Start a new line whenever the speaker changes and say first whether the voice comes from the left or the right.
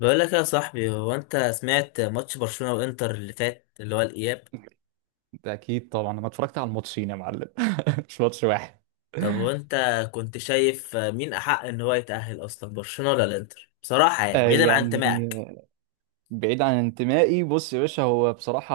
left: بقول لك يا صاحبي، هو انت سمعت ماتش برشلونة وانتر اللي فات اللي هو الاياب؟
right: ده اكيد طبعا، انا اتفرجت على الماتشين يا معلم. مش ماتش واحد.
left: طب وانت كنت شايف مين احق ان هو يتأهل اصلا، برشلونة ولا الانتر، بصراحة يعني
right: آه،
left: بعيدا عن
right: يعني،
left: انتمائك؟
right: بعيد عن انتمائي. بص يا باشا، هو بصراحة،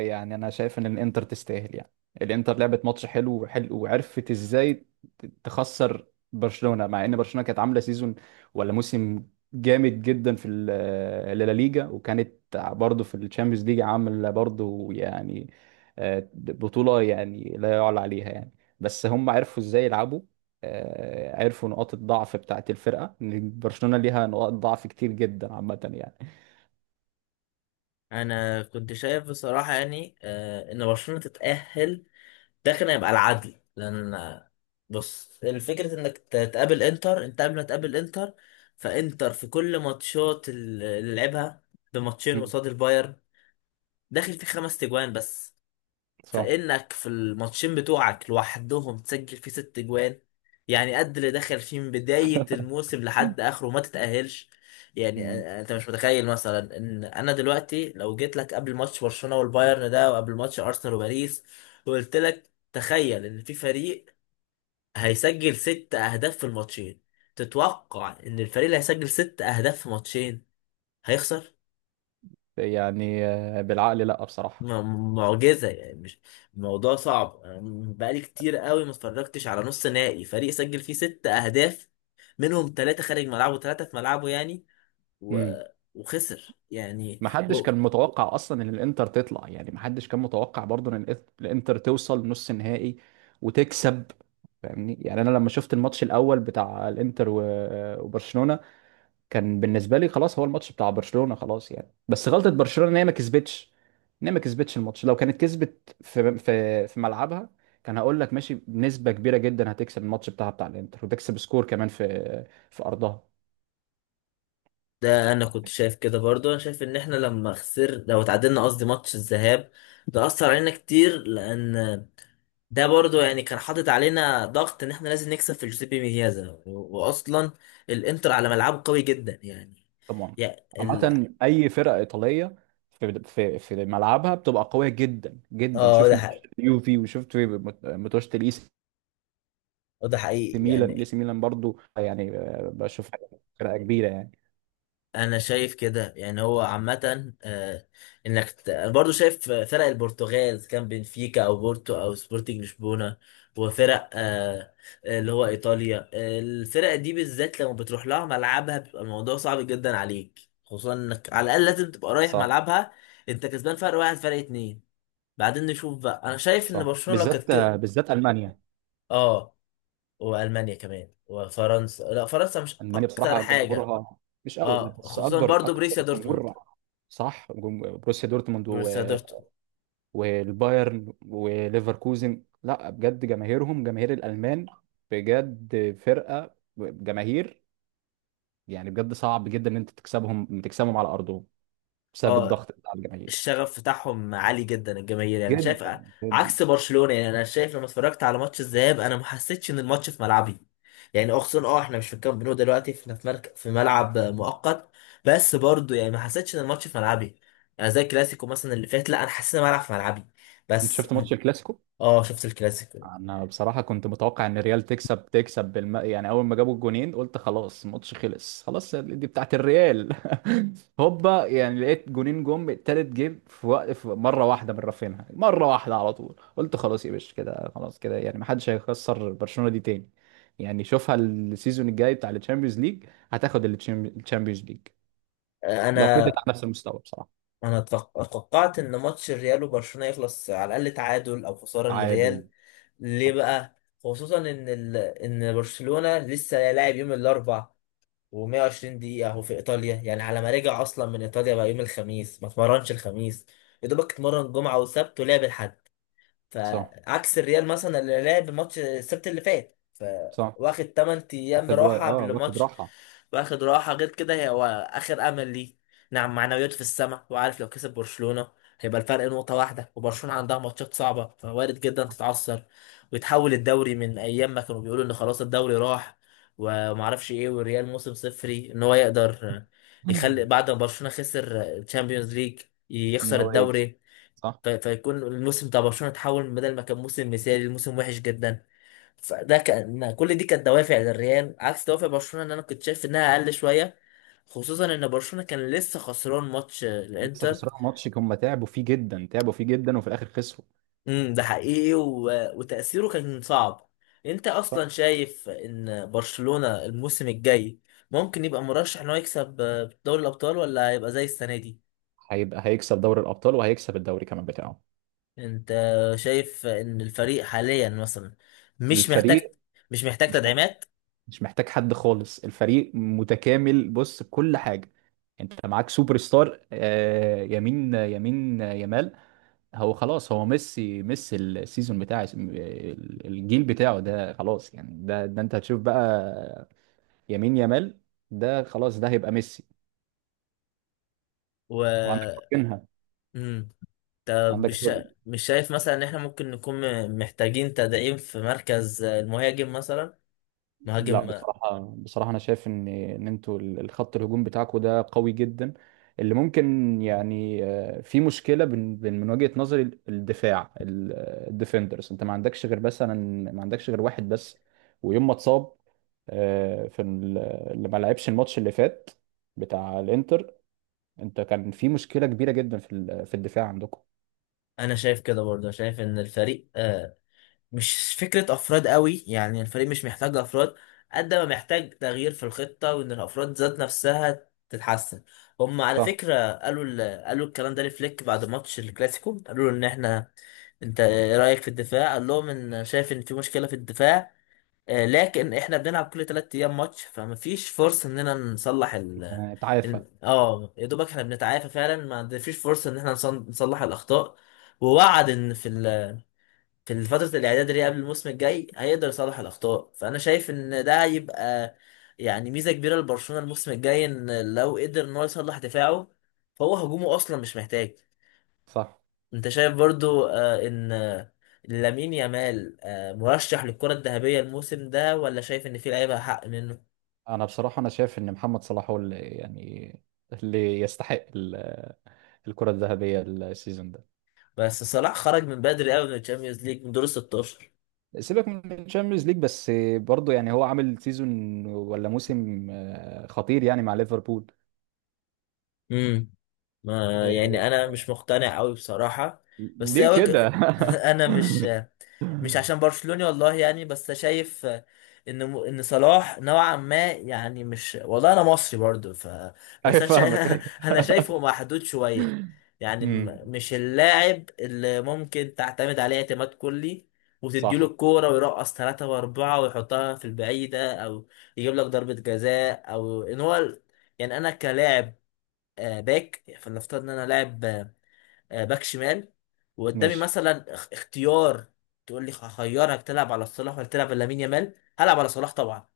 right: يعني أنا شايف إن الإنتر تستاهل، يعني الإنتر لعبت ماتش حلو وحلو وعرفت إزاي تخسر برشلونة، مع إن برشلونة كانت عاملة سيزون ولا موسم جامد جدا في اللا ليجا، وكانت برضه في الشامبيونز ليج عاملة برضه، يعني بطولة يعني لا يعلى عليها، يعني بس هم عرفوا إزاي يلعبوا. عرفوا نقاط الضعف بتاعت الفرقة، إن برشلونة ليها نقاط ضعف كتير جدا عامة، يعني.
left: انا كنت شايف بصراحة يعني ان برشلونة تتأهل. ده كان هيبقى العدل لان بص، الفكرة انك تقابل انتر. انت قبل ما تقابل انتر، فانتر في كل ماتشات اللي لعبها بماتشين قصاد البايرن داخل في 5 تجوان بس،
right: صح.
left: فإنك في الماتشين بتوعك لوحدهم تسجل فيه 6 جوان، يعني قد اللي دخل فيه من بداية الموسم لحد آخره ما تتأهلش. يعني
right: مم.
left: أنت مش متخيل مثلا إن أنا دلوقتي لو جيت لك قبل ماتش برشلونة والبايرن ده وقبل ماتش أرسنال وباريس وقلت لك تخيل إن في فريق هيسجل 6 أهداف في الماتشين، تتوقع إن الفريق اللي هيسجل 6 أهداف في ماتشين هيخسر؟
right: يعني، بالعقل لا بصراحة.
left: معجزة يعني، مش الموضوع صعب. أنا بقالي كتير قوي ما اتفرجتش على نص نهائي فريق سجل فيه 6 أهداف، منهم ثلاثة خارج ملعبه وثلاثة في ملعبه يعني و...
right: مم.
left: وخسر يعني.
right: محدش يعني
left: هو
right: كان متوقع اصلا ان الانتر تطلع، يعني محدش كان متوقع برضه ان الانتر توصل نص نهائي وتكسب. فاهمني؟ يعني انا لما شفت الماتش الاول بتاع الانتر وبرشلونة، كان بالنسبة لي خلاص، هو الماتش بتاع برشلونة خلاص، يعني بس غلطة برشلونة ان هي ما كسبتش الماتش. لو كانت كسبت في ملعبها، كان هقول لك ماشي بنسبة كبيرة جدا هتكسب الماتش بتاعها بتاع الانتر وتكسب سكور كمان في ارضها.
left: ده أنا كنت شايف كده برضو، أنا شايف إن إحنا لما خسر، لو اتعادلنا قصدي ماتش الذهاب، ده أثر علينا كتير، لأن ده برضو يعني كان حاطط علينا ضغط إن إحنا لازم نكسب في جوزيبي ميازا، وأصلا الإنتر على ملعبه قوي جدا يعني.
right: طبعا.
left: يعني ال...
right: عامة أي فرقة إيطالية في ملعبها بتبقى قوية جدا جدا.
left: اه،
right: شوف
left: ده
right: ماتشات
left: حقيقي.
right: اليوفي، وشفت ماتشات الإي سي
left: وده حقيقي
right: ميلان الإي
left: يعني.
right: سي ميلان برضو، يعني بشوفها فرقة كبيرة، يعني.
left: انا شايف كده يعني، هو عامة أنا برضو شايف فرق البرتغال إذا كان بنفيكا او بورتو او سبورتنج لشبونة، وفرق اللي هو ايطاليا، الفرق دي بالذات لما بتروح لها ملعبها بيبقى الموضوع صعب جدا عليك، خصوصا انك على الاقل لازم تبقى رايح
right: صح.
left: ملعبها انت كسبان فرق واحد فرق اتنين، بعدين نشوف بقى. انا شايف ان
right: صح.
left: برشلونة لو كانت
right: بالذات آه،
left: كده.
right: بالذات ألمانيا.
left: اه، والمانيا كمان وفرنسا، لا فرنسا مش
right: ألمانيا
left: اكتر
right: بصراحة
left: حاجة.
right: جمهورها مش قوي، لا،
left: اه،
right: بس
left: خصوصا
right: أكبر
left: برضو
right: أكتر
left: بريسيا دورتموند.
right: جمهور. صح. بروسيا دورتموند
left: بريسيا دورتموند.
right: والبايرن وليفركوزن، لا بجد جماهيرهم، جماهير الألمان، بجد فرقة جماهير، يعني بجد صعب جدا ان انت تكسبهم، تكسبهم على ارضهم بسبب
left: اه،
right: الضغط بتاع الجماهير.
left: الشغف بتاعهم عالي جدا، الجماهير يعني شايف
right: جدا جدا.
left: عكس برشلونة. يعني انا شايف لما اتفرجت على ماتش الذهاب انا ما حسيتش ان الماتش في ملعبي، يعني اه، خصوصا اه، احنا مش في الكامب نو دلوقتي، احنا في مركز، في ملعب مؤقت، بس برضو يعني ما حسيتش ان الماتش في ملعبي، يعني زي الكلاسيكو مثلا اللي فات، لا، انا حسيت ان الملعب في ملعبي.
right: انت
left: بس
right: شفت
left: م-
right: ماتش الكلاسيكو؟
left: اه، شفت الكلاسيكو.
right: انا بصراحه كنت متوقع ان الريال تكسب. يعني اول ما جابوا الجونين قلت خلاص الماتش خلص، خلاص دي بتاعت الريال. هوبا، يعني لقيت جونين جم، التالت جه في وقت، في مره واحده من رافينها، مره واحده على طول، قلت خلاص يا باشا كده، خلاص كده، يعني ما حدش هيخسر برشلونه دي تاني. يعني شوفها، السيزون الجاي بتاع الشامبيونز ليج هتاخد الشامبيونز ليج لو فضلت
left: انا
right: على نفس المستوى بصراحه.
left: انا توقعت ان ماتش الريال وبرشلونة يخلص على الاقل تعادل او خسارة
right: تعادل.
left: للريال. ليه
right: صح.
left: بقى؟ خصوصا ان ان برشلونة لسه لاعب يوم الاربع و120 دقيقة هو في ايطاليا، يعني على ما رجع اصلا من ايطاليا بقى يوم الخميس، ما اتمرنش الخميس، يا دوبك اتمرن جمعة وسبت ولعب الحد،
right: صح.
left: فعكس الريال مثلا اللي لعب ماتش السبت اللي فات
right: صح.
left: فواخد 8 ايام
right: واخد و...
left: راحه
right: اه
left: قبل
right: واخد
left: الماتش،
right: راحه.
left: واخد راحه. غير كده هي هو اخر امل ليه، نعم، معنوياته في السماء، وعارف لو كسب برشلونه هيبقى الفرق نقطه واحده، وبرشلونه عندها ماتشات صعبه فوارد جدا تتعثر، ويتحول الدوري من ايام ما كانوا بيقولوا ان خلاص الدوري راح ومعرفش ايه، والريال موسم صفري، ان هو يقدر يخلي بعد ما برشلونه خسر الشامبيونز ليج
right: ان
left: يخسر
right: هو يكسب.
left: الدوري،
right: صح.
left: فيكون الموسم بتاع برشلونة اتحول بدل ما كان موسم مثالي لموسم وحش جدا. فده كان، كل دي كانت دوافع للريال عكس دوافع برشلونة، ان انا كنت شايف انها اقل شوية، خصوصا ان برشلونة كان لسه خسران ماتش
right: لسه
left: الانتر.
right: خسران ماتش، هم تعبوا فيه جدا، تعبوا فيه جدا، وفي الاخر خسروا.
left: ده حقيقي وتأثيره كان صعب. انت
right: صح.
left: اصلا شايف ان برشلونة الموسم الجاي ممكن يبقى مرشح ان هو يكسب دوري الابطال، ولا هيبقى زي السنة دي؟
right: هيبقى هيكسب دوري الابطال وهيكسب الدوري كمان بتاعه.
left: انت شايف ان الفريق حاليا مثلا مش محتاج،
right: الفريق مش محتاج
left: تدعيمات
right: مش محتاج حد خالص، الفريق متكامل، بص بكل حاجه. انت معاك سوبر ستار، يمين يمال. هو خلاص، هو ميسي ميسي، السيزون بتاع الجيل بتاعه ده خلاص، يعني ده انت هتشوف بقى يمين يامال. ده خلاص، ده هيبقى ميسي. وعندك
left: و
right: كوتينها.
left: مم. طب مش
right: وعندك
left: مش شايف مثلا ان احنا ممكن نكون محتاجين تدعيم في مركز المهاجم مثلا،
right: لا
left: مهاجم.
right: بصراحة، أنا شايف إن أنتوا الخط الهجوم بتاعكوا ده قوي جدا. اللي ممكن يعني في مشكلة، من وجهة نظري الدفاع الديفندرز، أنت ما عندكش غير مثلا، ما عندكش غير واحد بس. ويوم ما اتصاب في اللي ما لعبش الماتش اللي فات بتاع الإنتر، أنت كان في مشكلة كبيرة جدا في في الدفاع عندكم.
left: انا شايف كده برضه، شايف ان الفريق مش فكرة افراد قوي، يعني الفريق مش محتاج افراد قد ما محتاج تغيير في الخطة، وان الافراد ذات نفسها تتحسن. هم على
right: صح.
left: فكرة قالوا قالوا الكلام ده لفليك بعد ماتش الكلاسيكو، قالوا له ان احنا، انت ايه رايك في الدفاع؟ قال لهم ان شايف ان في مشكله في الدفاع لكن احنا بنلعب كل 3 ايام ماتش، فمفيش فرصه اننا نصلح
right: اتعافى.
left: اه، يا دوبك احنا بنتعافى فعلا، ما فيش فرصه ان احنا نصلح الاخطاء، ووعد ان في في فتره الاعداد اللي هي قبل الموسم الجاي هيقدر يصلح الاخطاء. فانا شايف ان ده هيبقى يعني ميزه كبيره لبرشلونه الموسم الجاي، ان لو قدر ان هو يصلح دفاعه فهو هجومه اصلا مش محتاج.
right: صح.
left: انت شايف برضو آه، ان آه، لامين يامال مرشح للكرة الذهبية الموسم ده، ولا شايف ان في لعيبة حق منه؟
right: أنا بصراحة، أنا شايف إن محمد صلاح هو اللي يستحق الكرة الذهبية السيزون ده.
left: بس صلاح خرج من بدري قوي من الشامبيونز ليج من دور ال 16.
right: سيبك من الشامبيونز ليج، بس برضه، يعني هو عامل سيزون ولا موسم خطير، يعني مع ليفربول.
left: امم ما
right: آه،
left: يعني انا مش مقتنع قوي بصراحة. بس هي
right: ليه
left: وجه.
right: كده؟
left: انا مش مش عشان برشلوني والله يعني، بس شايف ان ان صلاح نوعا ما يعني، مش والله انا مصري برضو، ف
right: ايوه،
left: بس انا
right: فاهمك، ايوه.
left: انا شايفه محدود شويه، يعني
right: امم.
left: مش اللاعب اللي ممكن تعتمد عليه اعتماد كلي، وتديله
right: صح.
left: الكوره ويرقص ثلاثة وأربعة ويحطها في البعيدة أو يجيب لك ضربة جزاء، أو إن هو يعني أنا كلاعب باك، فلنفترض إن أنا لاعب باك شمال، وقدامي
right: ماشي.
left: مثلا اختيار، تقول لي هخيرك تلعب على صلاح ولا تلعب على لامين يامال، هلعب على صلاح طبعا.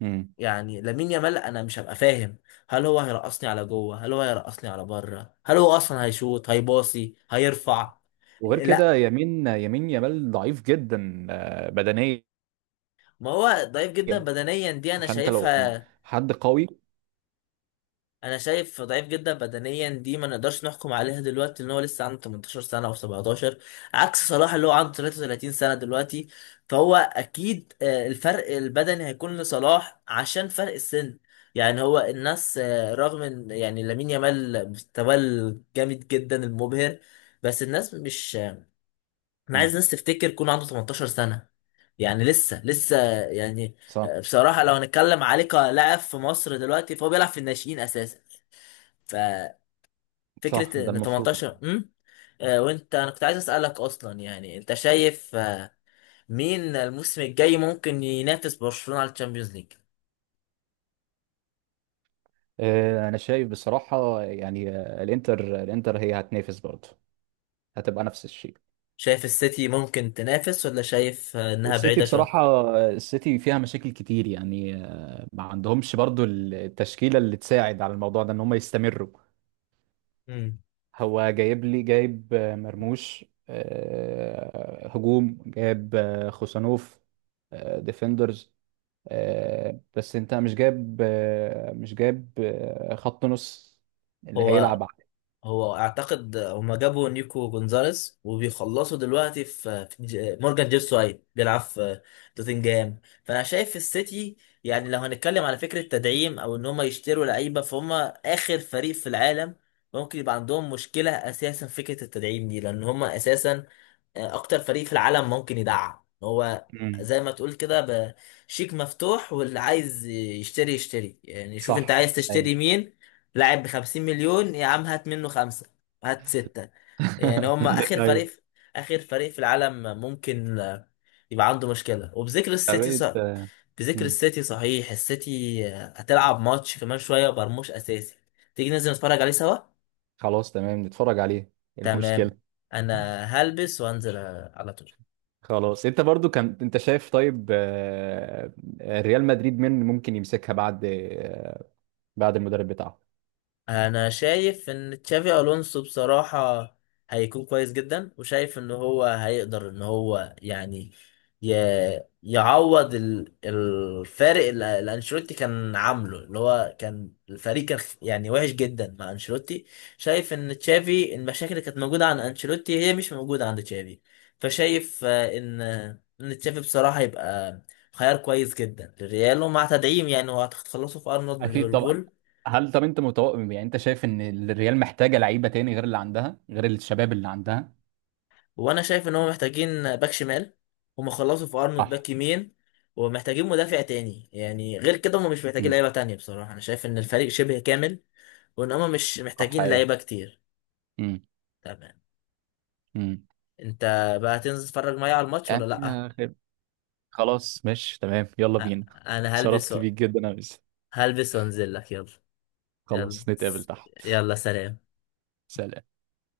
right: امم.
left: يعني لامين يامال انا مش هبقى فاهم هل هو هيرقصني على جوه، هل هو هيرقصني على بره، هل هو اصلا هيشوط هيباصي هيرفع.
right: وغير كده،
left: لا،
right: يمين يمال ضعيف جدا بدنيا،
left: ما هو ضعيف جدا بدنيا دي انا
right: فانت لو
left: شايفها،
right: حد قوي.
left: انا شايف ضعيف جدا بدنيا دي ما نقدرش نحكم عليها دلوقتي، ان هو لسه عنده 18 سنه او 17، عكس صلاح اللي هو عنده 33 سنه دلوقتي، فهو اكيد الفرق البدني هيكون لصلاح عشان فرق السن. يعني هو الناس رغم ان يعني لامين يامال مستواه جامد جدا المبهر، بس الناس مش انا عايز
right: مم.
left: الناس تفتكر يكون عنده 18 سنه، يعني لسه لسه يعني
right: صح.
left: بصراحه لو هنتكلم عليه كلاعب في مصر دلوقتي فهو بيلعب في الناشئين اساسا،
right: صح،
left: ففكرة
right: ده
left: ان
right: المفروض.
left: 18 وانت، انا كنت عايز اسألك اصلا يعني، انت شايف مين الموسم الجاي ممكن ينافس برشلونة على الشامبيونز ليج؟
right: انا شايف بصراحة، يعني الانتر هي هتنافس برضه، هتبقى نفس الشيء.
left: شايف السيتي ممكن تنافس، ولا شايف انها
right: السيتي
left: بعيدة شوية؟
right: بصراحة، السيتي فيها مشاكل كتير، يعني ما عندهمش برضو التشكيلة اللي تساعد على الموضوع ده ان هم يستمروا.
left: مم.
right: هو جايب مرموش، هجوم، جايب خوسانوف، ديفندرز، بس انت مش جايب، خط نص اللي
left: هو
right: هيلعب عليه.
left: هو اعتقد هما جابوا نيكو جونزاليز وبيخلصوا دلوقتي في مورجان جيبسواي بيلعب في توتنجهام، فانا شايف في السيتي، يعني لو هنتكلم على فكره تدعيم او ان هما يشتروا لعيبه، فهم اخر فريق في العالم ممكن يبقى عندهم مشكله اساسا في فكره التدعيم دي، لان هما اساسا اكتر فريق في العالم ممكن يدعم، هو
right: مم.
left: زي ما تقول كده شيك مفتوح، واللي عايز يشتري يشتري، يعني شوف انت
right: صح.
left: عايز
right: ايوه.
left: تشتري مين، لاعب بخمسين مليون يا عم هات منه خمسة، هات ستة. يعني هم آخر
right: ايوه.
left: فريق، آخر فريق في العالم ممكن يبقى عنده مشكلة. وبذكر السيتي صح،
right: فبقيت.
left: بذكر السيتي صحيح، السيتي هتلعب ماتش كمان شوية ومرموش أساسي، تيجي ننزل نتفرج عليه سوا؟
right: خلاص تمام، نتفرج عليه. إيه
left: تمام،
right: المشكلة؟
left: أنا هلبس وأنزل على طول.
right: خلاص. انت برضو كان انت شايف، طيب، ريال مدريد مين ممكن يمسكها بعد، بعد المدرب بتاعه؟
left: انا شايف ان تشافي الونسو بصراحة هيكون كويس جدا، وشايف ان هو هيقدر ان هو يعني ي... يعوض الفارق اللي انشيلوتي كان عامله، اللي هو كان الفريق كان يعني وحش جدا مع انشيلوتي. شايف ان تشافي المشاكل اللي كانت موجودة عند انشيلوتي هي مش موجودة عند تشافي، فشايف ان تشافي بصراحة يبقى خيار كويس جدا للريال، ومع تدعيم، يعني هو هتخلصوا في ارنولد من
right: اكيد طبعا.
left: ليفربول.
right: هل طب انت متوقع، يعني انت شايف ان الريال محتاجة لعيبة تاني غير اللي عندها، غير الشباب اللي عندها؟
left: وانا شايف ان هم محتاجين باك شمال، هم خلصوا في ارنولد
right: صح.
left: باك يمين، ومحتاجين مدافع تاني، يعني غير كده هم مش محتاجين
right: امم.
left: لعيبه تانية بصراحه، انا شايف ان الفريق شبه كامل وان هم مش
right: صح.
left: محتاجين
right: ايه.
left: لعيبه كتير.
right: امم.
left: تمام.
right: امم.
left: انت بقى هتنزل تتفرج معايا على الماتش ولا
right: يعني
left: لا؟
right: خير. خلاص ماشي تمام، يلا
left: أ-
right: بينا.
left: انا هلبس
right: شرفت بيك جدا يا أنس.
left: هلبس وانزل لك، يلا. يلا،
right: خلاص، نتقابل تحت.
left: يلا سلام.
right: سلام.